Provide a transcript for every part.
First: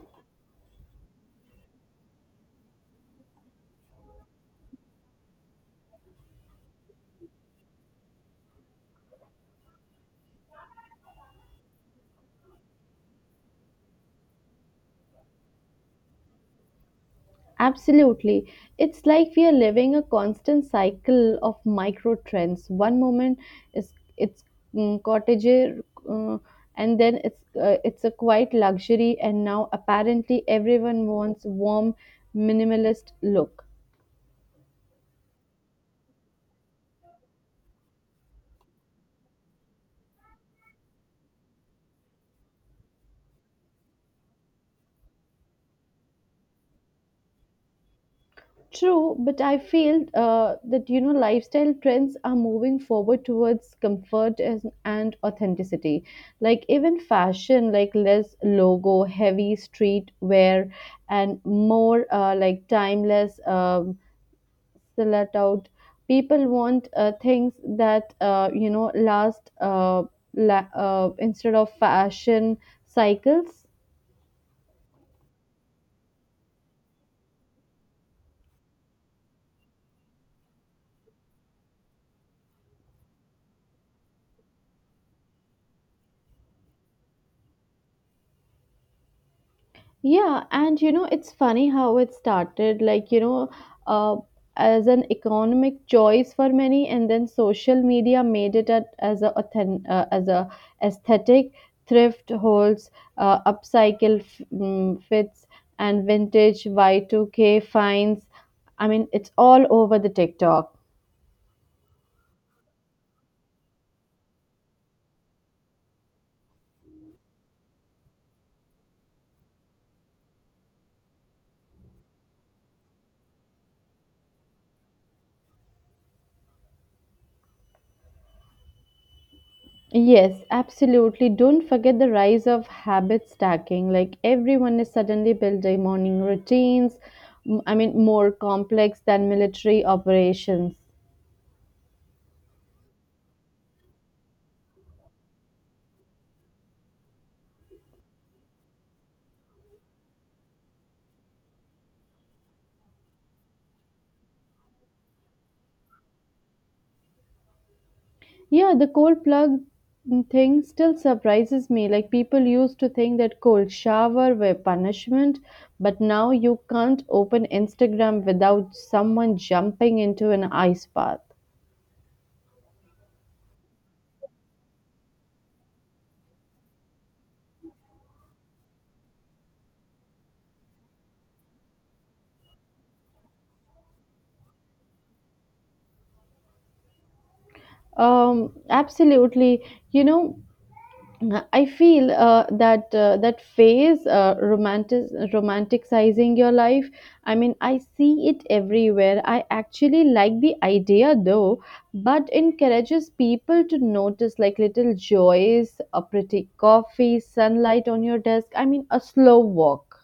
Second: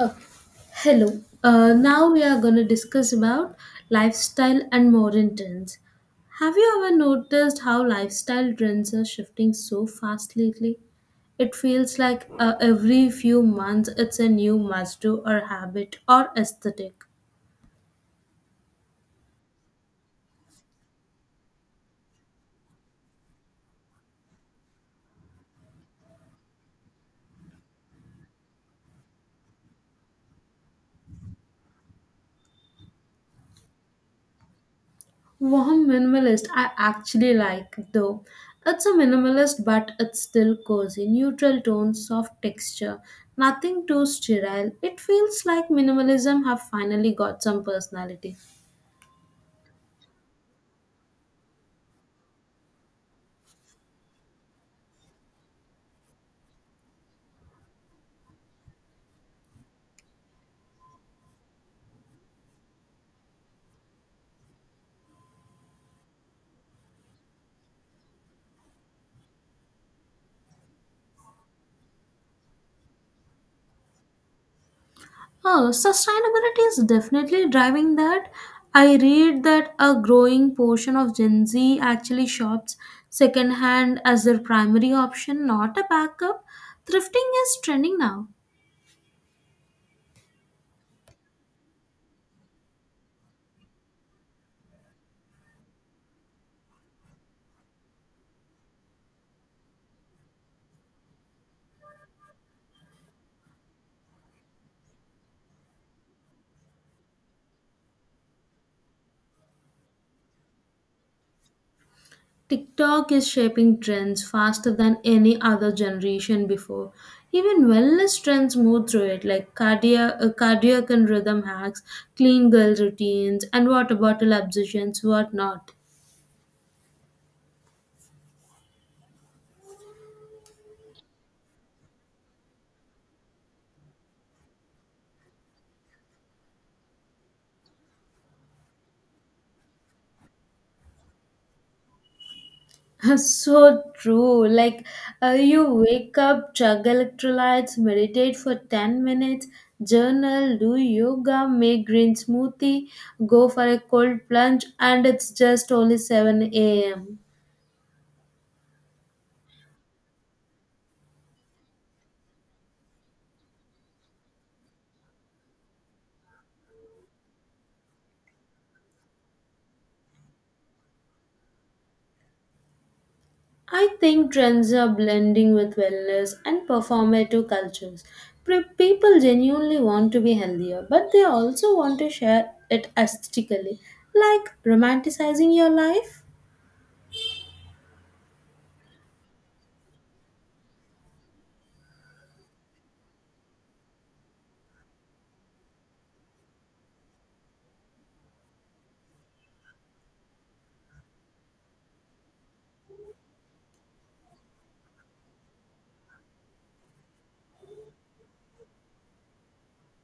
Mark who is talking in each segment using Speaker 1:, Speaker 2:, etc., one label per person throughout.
Speaker 1: Okay. Hello. Now we are going to discuss about lifestyle and modern trends. Have you ever noticed how lifestyle trends are shifting so fast lately? It feels like every few months it's a new must do or habit or aesthetic.
Speaker 2: Absolutely. It's like we are living a constant cycle of micro trends. One moment is it's cottager, uh, and then it's a quiet luxury, and now apparently everyone wants warm, minimalist look.
Speaker 1: Warm minimalist, I actually like though. It's a minimalist, but it's still cozy. Neutral tones, soft texture, nothing too sterile. It feels like minimalism have finally got some personality.
Speaker 2: True, but I feel that lifestyle trends are moving forward towards comfort and authenticity. Like even fashion, like less logo, heavy street wear, and more like timeless silhouette out. People want things that last instead of fashion cycles.
Speaker 1: Oh, sustainability is definitely driving that. I read that a growing portion of Gen Z actually shops secondhand as their primary option, not a backup. Thrifting is trending now.
Speaker 2: Yeah, and you know, it's funny how it started, uh, as an economic choice for many, and then social media made it at, as a authen- as a aesthetic, thrift holds, upcycle fits, and vintage Y2K finds. I mean, it's all over the TikTok.
Speaker 1: TikTok is shaping trends faster than any other generation before. Even wellness trends move through it, like cardiac and rhythm hacks, clean girl routines, and water bottle obsessions, whatnot.
Speaker 2: Yes, absolutely. Don't forget the rise of habit stacking. Like everyone is suddenly building morning routines, I mean, more complex than military operations.
Speaker 1: So true. Like, you wake up, chug electrolytes, meditate for 10 minutes, journal, do yoga, make green smoothie, go for a cold plunge, and it's just only 7 a.m.
Speaker 2: Yeah, the cold plug thing still surprises me. Like people used to think that cold shower were punishment, but now you can't open Instagram without someone jumping into an ice bath.
Speaker 1: I think trends are blending with wellness and performative cultures. People genuinely want to be healthier, but they also want to share it aesthetically, like romanticizing your life.
Speaker 2: Absolutely. You know, I feel that that phase romanticizing your life. I mean, I see it everywhere. I actually like the idea though, but encourages people to notice like little joys, a pretty coffee, sunlight on your desk. I mean, a slow walk.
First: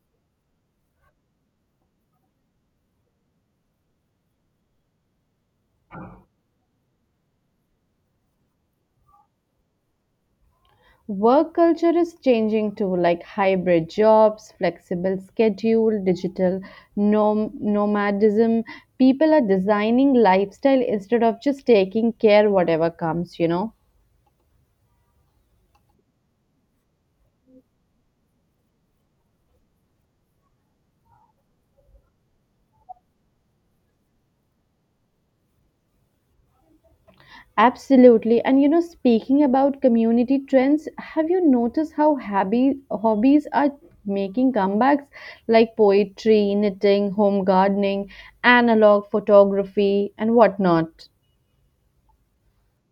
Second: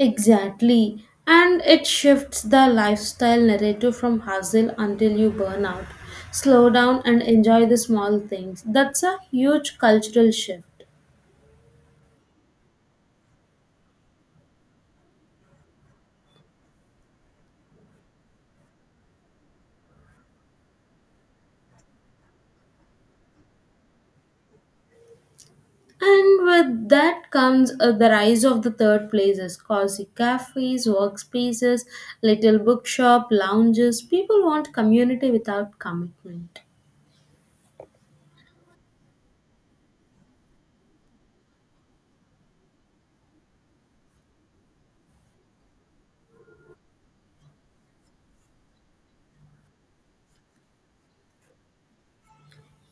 Speaker 1: Exactly. And it shifts the lifestyle narrative from hustle until you burn out. Slow down and enjoy the small things. That's a huge cultural shift.
Speaker 2: Work culture is changing too, like hybrid jobs, flexible schedule, digital nomadism. People are designing lifestyle instead of just taking care whatever comes.
Speaker 1: And with that comes the rise of the third places, cozy cafes, workspaces, little bookshop, lounges. People want community without commitment.
Speaker 2: Absolutely. And you know, speaking about community trends, have you noticed how hobby hobbies are making comebacks like poetry, knitting, home gardening, analog photography, and whatnot?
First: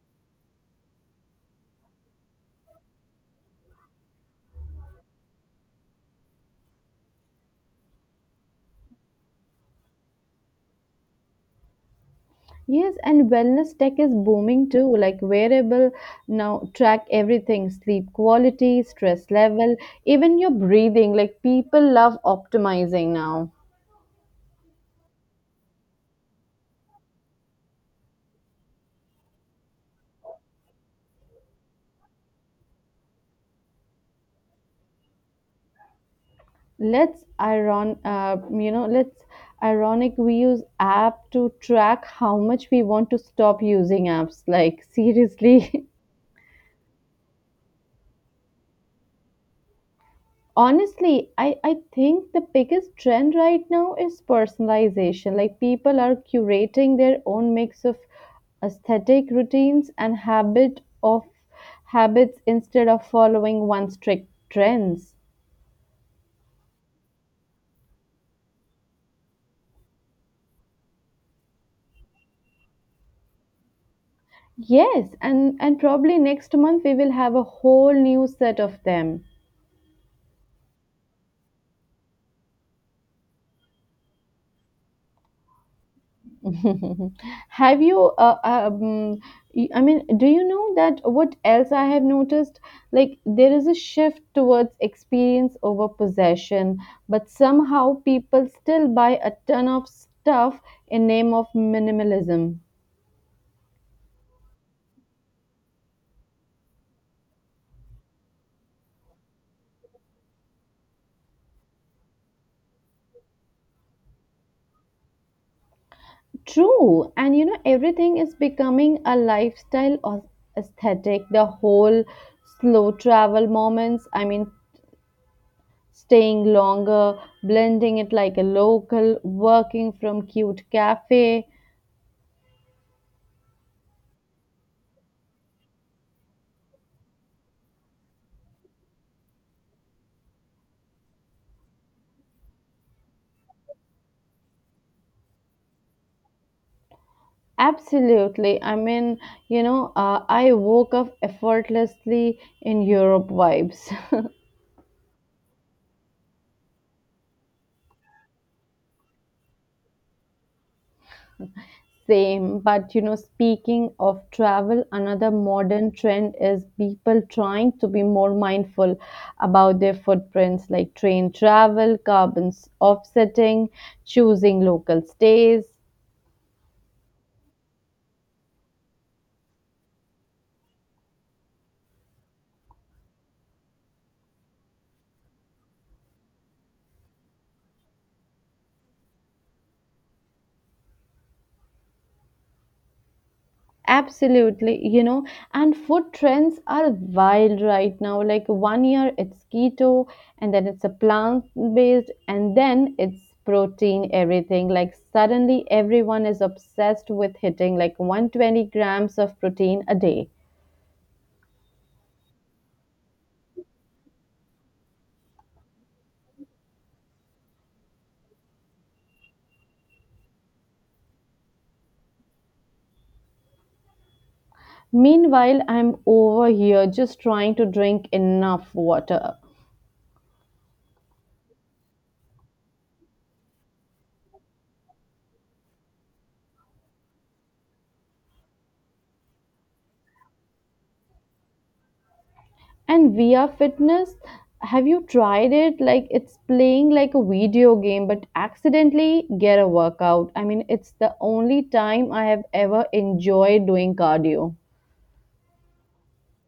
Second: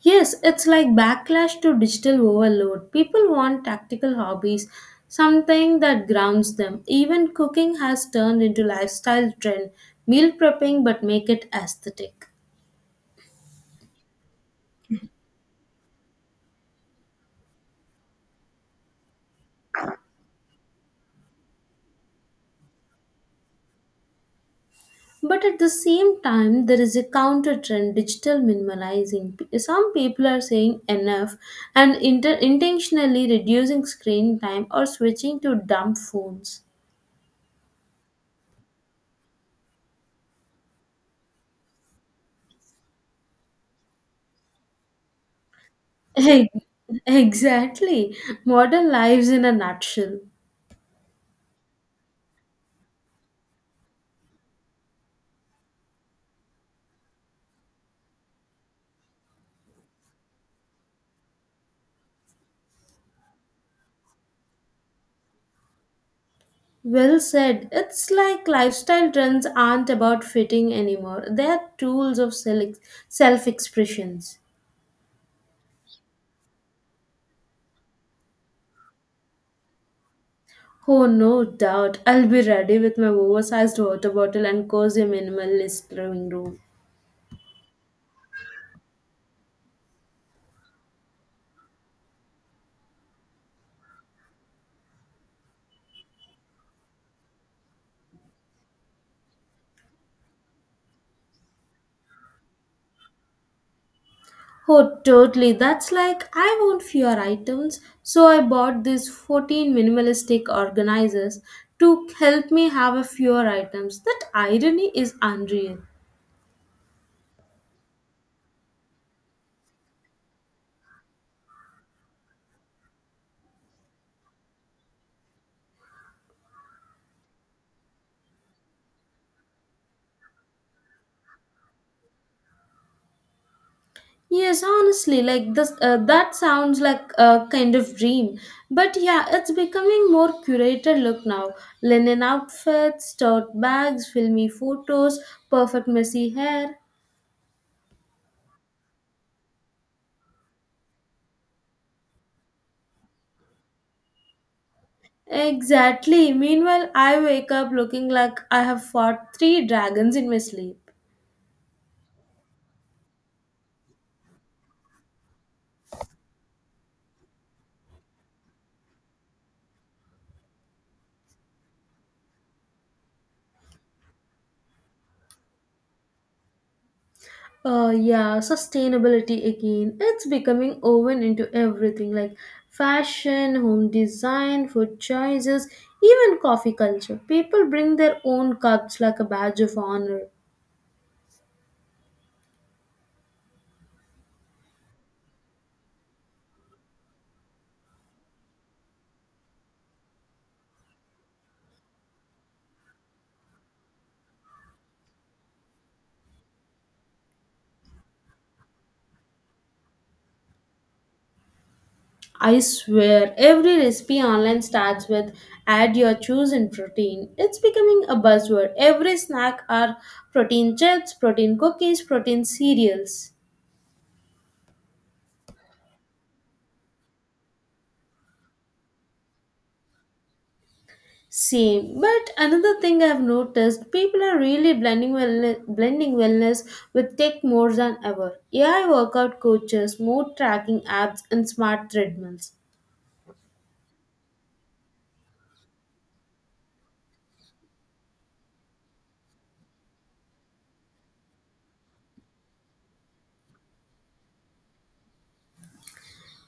Speaker 1: Yes, it's like backlash to digital overload. People want tactical hobbies, something that grounds them. Even cooking has turned into lifestyle trend, meal prepping but make it aesthetic.
Speaker 2: Yes, and wellness tech is booming too, like wearable now track everything, sleep quality, stress level, even your breathing. Like people love optimizing now.
Speaker 1: But at the same time, there is a counter trend digital minimalizing. Some people are saying enough and intentionally reducing screen time or switching to dumb phones.
Speaker 2: Let's ironic we use app to track how much we want to stop using apps. Like seriously.
Speaker 1: Ex- Exactly. Modern lives in a nutshell.
Speaker 2: Honestly, I think the biggest trend right now is personalization. Like people are curating their own mix of aesthetic routines and habits instead of following one strict trends.
Speaker 1: Well said. It's like lifestyle trends aren't about fitting anymore, they are tools of self expressions.
Speaker 2: Yes, and probably next month we will have a whole new set of them.
Speaker 1: Oh, no doubt. I'll be ready with my oversized water bottle and cozy minimalist living room.
Speaker 2: have you uh, um, I mean, do you know that what else I have noticed. Like there is a shift towards experience over possession, but somehow people still buy a ton of stuff in name of minimalism.
Speaker 1: Oh, totally. That's like I want fewer items, so I bought these 14 minimalistic organizers to help me have a fewer items. That irony is unreal.
Speaker 2: True, and you know, everything is becoming a lifestyle or aesthetic. The whole slow travel moments, I mean, staying longer, blending it like a local, working from cute cafe.
Speaker 1: Yes, honestly, like this, that sounds like a kind of dream. But yeah, it's becoming more curated look now. Linen outfits, tote bags, filmy photos, perfect messy hair.
Speaker 2: Absolutely. I mean, you know, I woke up effortlessly in Europe vibes.
Speaker 1: Exactly. Meanwhile, I wake up looking like I have fought three dragons in my sleep.
Speaker 2: Same, but you know, speaking of travel, another modern trend is people trying to be more mindful about their footprints, like train travel, carbon offsetting, choosing local stays.
Speaker 1: Yeah, sustainability again. It's becoming woven into everything like fashion, home design, food choices, even coffee culture. People bring their own cups like a badge of honor.
Speaker 2: Absolutely, you know, and food trends are wild right now. Like one year it's keto, and then it's a plant based, and then it's protein, everything. Like suddenly everyone is obsessed with hitting like 120 grams of protein a day.
Speaker 1: I swear, every recipe online starts with add your chosen protein. It's becoming a buzzword. Every snack are protein chips, protein cookies, protein cereals.
Speaker 2: Meanwhile, I'm over here just trying to drink enough water.
Speaker 1: Same, but another thing I've noticed, people are really blending wellness with tech more than ever. AI workout coaches, mood tracking apps, and smart treadmills.
Speaker 2: And VR Fitness, have you tried it? Like it's playing like a video game, but accidentally get a workout. I mean, it's the only time I have ever enjoyed doing cardio.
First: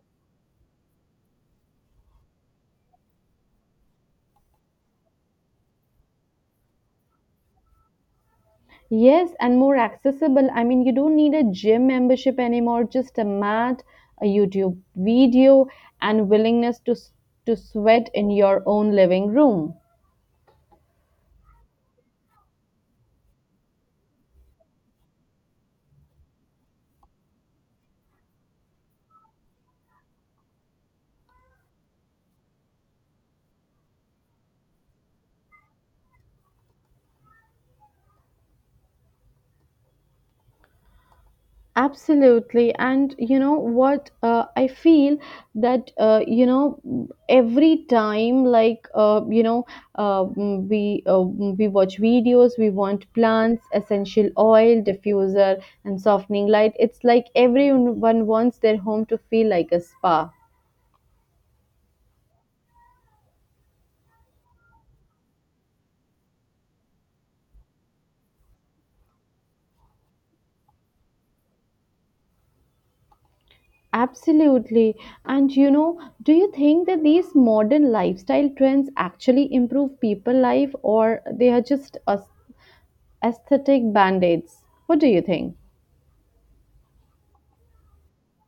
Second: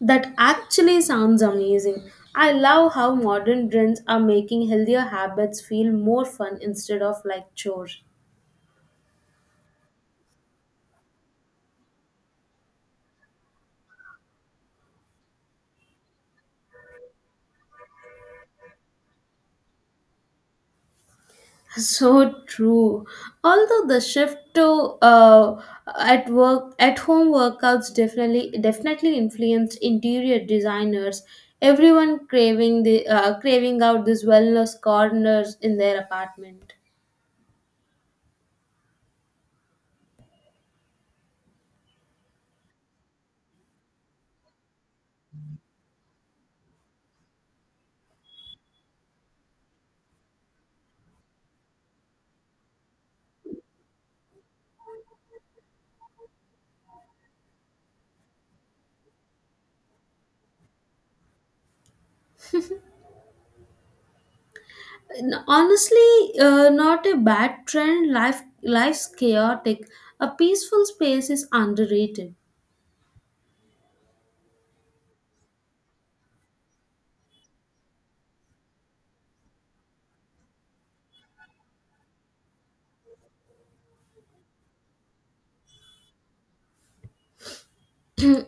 Speaker 1: That actually sounds amazing. I love how modern trends are making healthier habits feel more fun instead of like chore.
Speaker 2: Yes, and more accessible. I mean, you don't need a gym membership anymore, just a mat, a YouTube video, and willingness to sweat in your own living room.
Speaker 1: So true. Although the shift to at home workouts definitely influenced interior designers. Everyone craving the craving out these wellness corners in their apartment.
Speaker 2: Absolutely. And you know what? I feel that, every time, we watch videos, we want plants, essential oil, diffuser, and softening light. It's like everyone wants their home to feel like a spa.
Speaker 1: Honestly, not a bad trend. Life's chaotic. A peaceful space is underrated.
Speaker 2: Absolutely. And you know, do you think that these modern lifestyle trends actually improve people life, or they are just us aesthetic band aids? What do you think?
Speaker 1: Hmm,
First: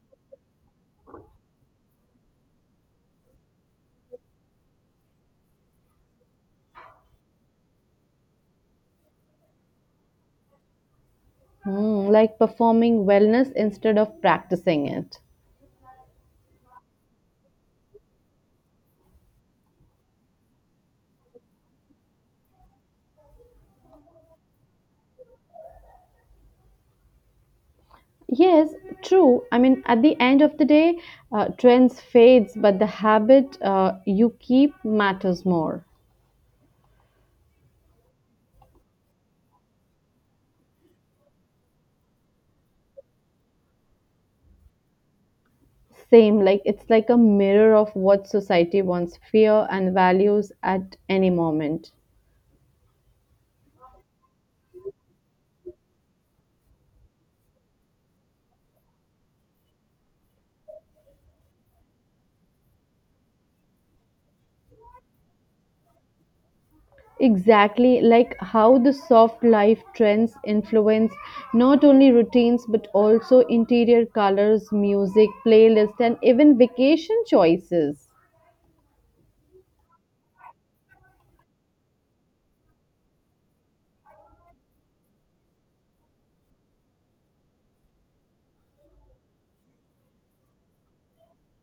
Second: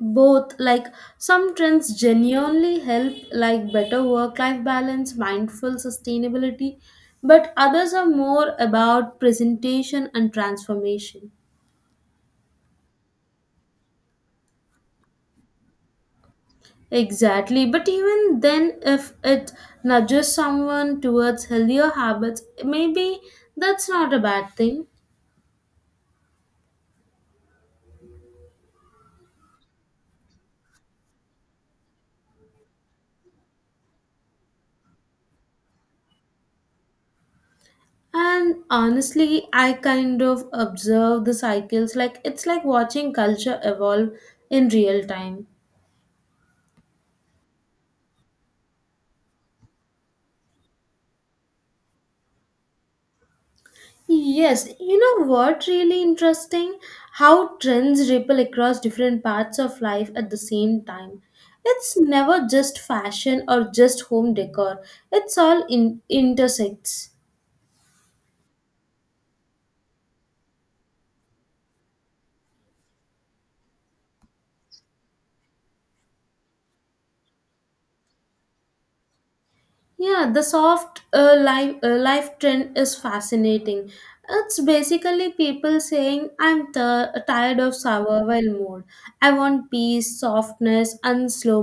Speaker 1: both like some trends genuinely help like better work life balance mindful sustainability but others are more about presentation and transformation
Speaker 2: Hmm, like performing wellness instead of practicing it.
Speaker 1: exactly but even then if it nudges someone towards healthier habits maybe that's not a bad thing
Speaker 2: Yes, true. I mean, at the end of the day, trends fades, but the habit you keep matters more.
Speaker 1: and honestly I kind of observe the cycles like it's like watching culture evolve in real time.
Speaker 2: Same, like it's like a mirror of what society wants, fear, and values at any moment.
Speaker 1: Yes, you know what really interesting? How trends ripple across different parts of life at the same time. It's never just fashion or just home decor. It's all in intersects.
Speaker 2: Exactly, like how the soft life trends influence not only routines but also interior colors, music, playlists, and even vacation choices.
Speaker 1: Yeah, the soft life trend is fascinating. It's basically people saying I'm tired of survival mode. I want peace, softness, and slow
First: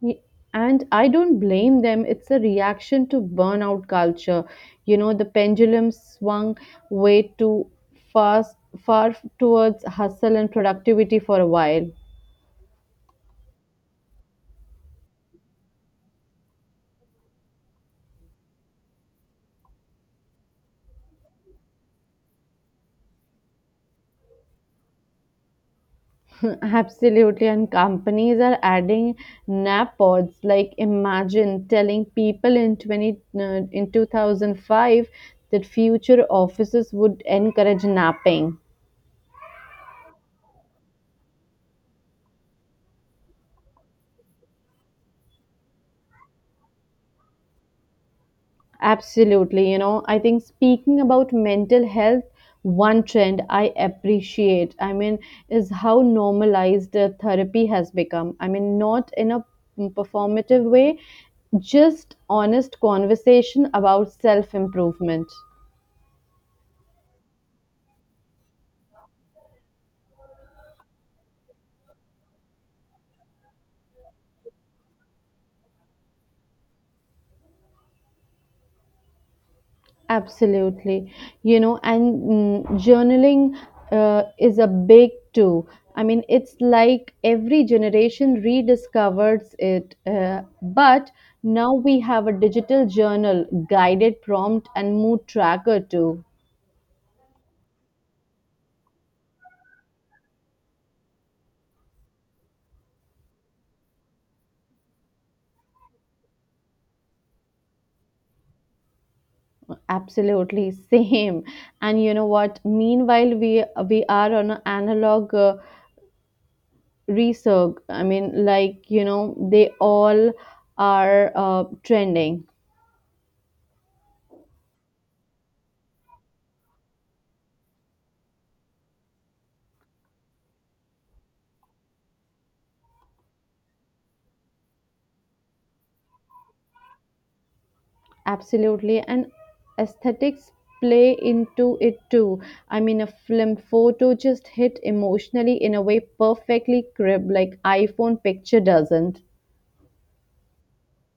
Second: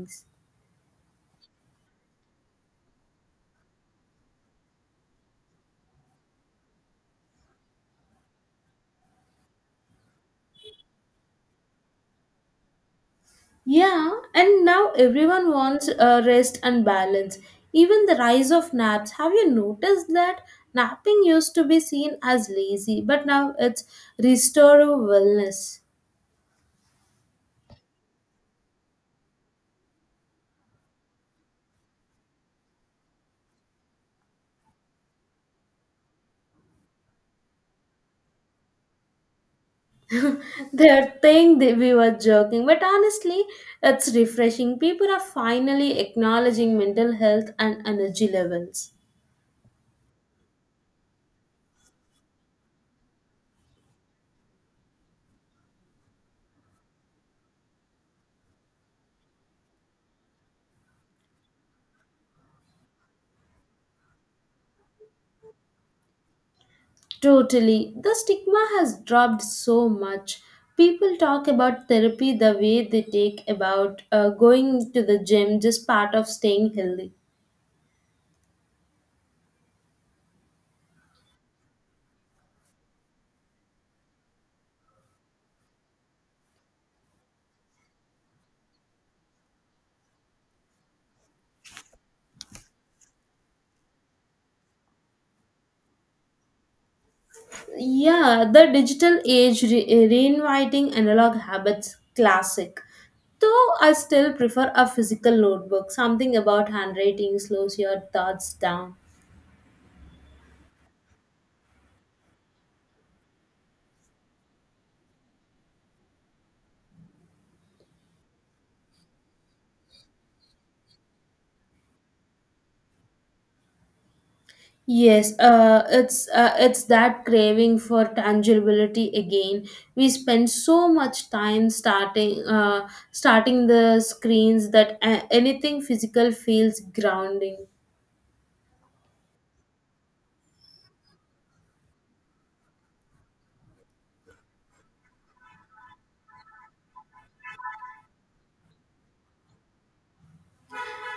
Speaker 2: Y- And I don't blame them, it's a reaction to burnout culture. You know, the pendulum swung way too fast, far towards hustle and productivity for a while.
Speaker 1: Yeah, and now everyone wants rest and balance. Even the rise of naps. Have you noticed that napping used to be seen as lazy, but now it's restorative wellness?
Speaker 2: Absolutely, and companies are adding nap pods. Like, imagine telling people in twenty in 2005 that future offices would encourage napping.
Speaker 1: They're saying that we were joking, but honestly, it's refreshing. People are finally acknowledging mental health and energy levels.
Speaker 2: Absolutely, you know, I think speaking about mental health, one trend I appreciate, I mean, is how normalized therapy has become. I mean, not in a performative way, just honest conversation about self improvement.
Speaker 1: Totally. The stigma has dropped so much. People talk about therapy the way they take about going to the gym, just part of staying healthy.
Speaker 2: Absolutely. You know, and journaling is a big too. I mean, it's like every generation rediscovers it. But now we have a digital journal, guided prompt, and mood tracker too.
Speaker 1: Yeah, the digital age reinviting analog habits, classic. Though I still prefer a physical notebook, something about handwriting slows your thoughts down.
Speaker 2: Absolutely, same. And you know what? Meanwhile, we are on an analog research. I mean, like you know, they all are trending.
Speaker 1: Yes, it's that craving for tangibility again. We spend so much time starting the screens that anything physical feels grounding.
Speaker 2: Absolutely. And aesthetics play into it too. I mean, a film photo just hit emotionally in a way perfectly crib like iPhone picture doesn't.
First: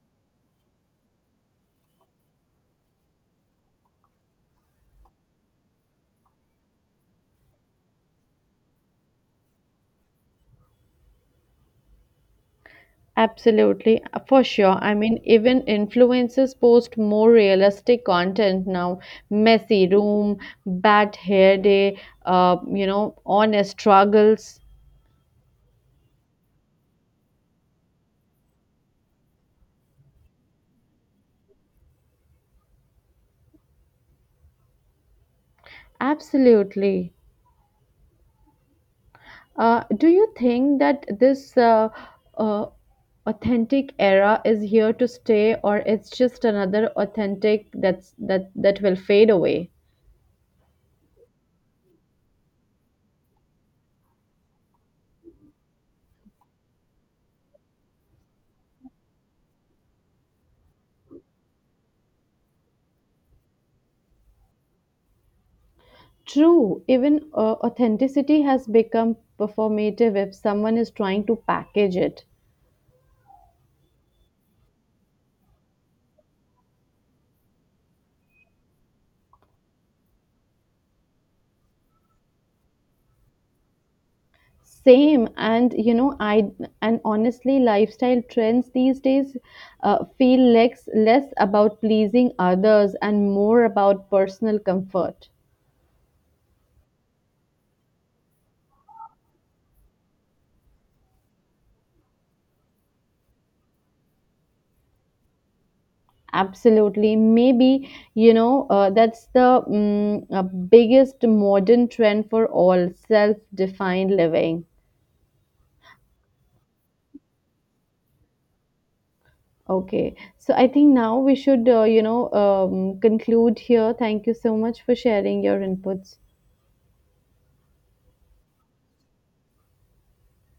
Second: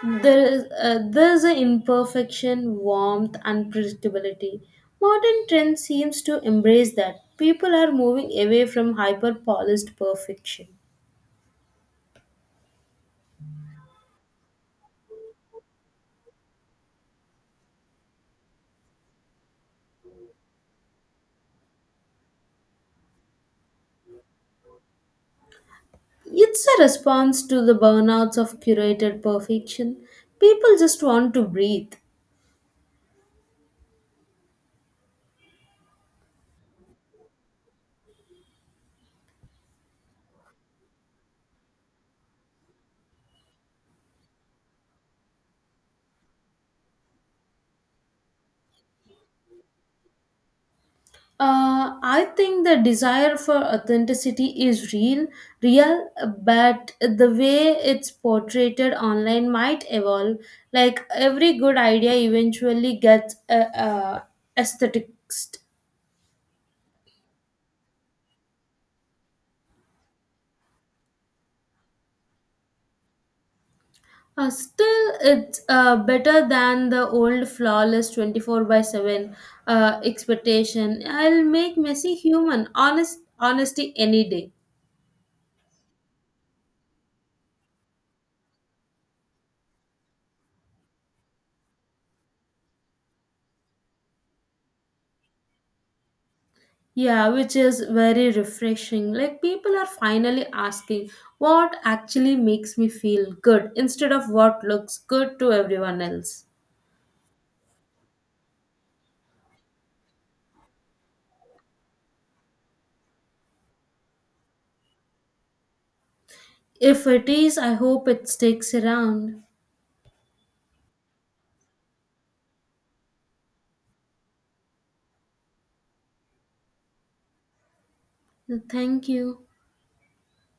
Speaker 1: There's an imperfection, warmth, unpredictability. Modern trend seems to embrace that. People are moving away from hyper polished perfection.
Speaker 2: Absolutely, for sure. I mean, even influencers post more realistic content now. Messy room, bad hair day, honest struggles.
Speaker 1: It's a response to the burnouts of curated perfection. People just want to breathe.
Speaker 2: Absolutely. Do you think that this uh, authentic era is here to stay, or it's just another authentic that will fade away?
Speaker 1: I think the desire for authenticity is real, but the way it's portrayed online might evolve. Like every good idea eventually gets aesthetics.
Speaker 2: True, even authenticity has become performative if someone is trying to package it.
Speaker 1: Still, it's better than the old flawless 24 by 7 expectation. I'll make messy human, honesty any day.
Speaker 2: Same, and you know, I and honestly, lifestyle trends these days feel less about pleasing others and more about personal comfort.
Speaker 1: Yeah, which is very refreshing. Like people are finally asking what actually makes me feel good instead of what looks good to everyone else.
Speaker 2: Absolutely. Maybe, you know, that's the biggest modern trend for all self-defined living.
Speaker 1: If it is, I hope it sticks around.
Speaker 2: Okay. So I think now we should, conclude here. Thank you so much for sharing your inputs.
Speaker 1: Thank you.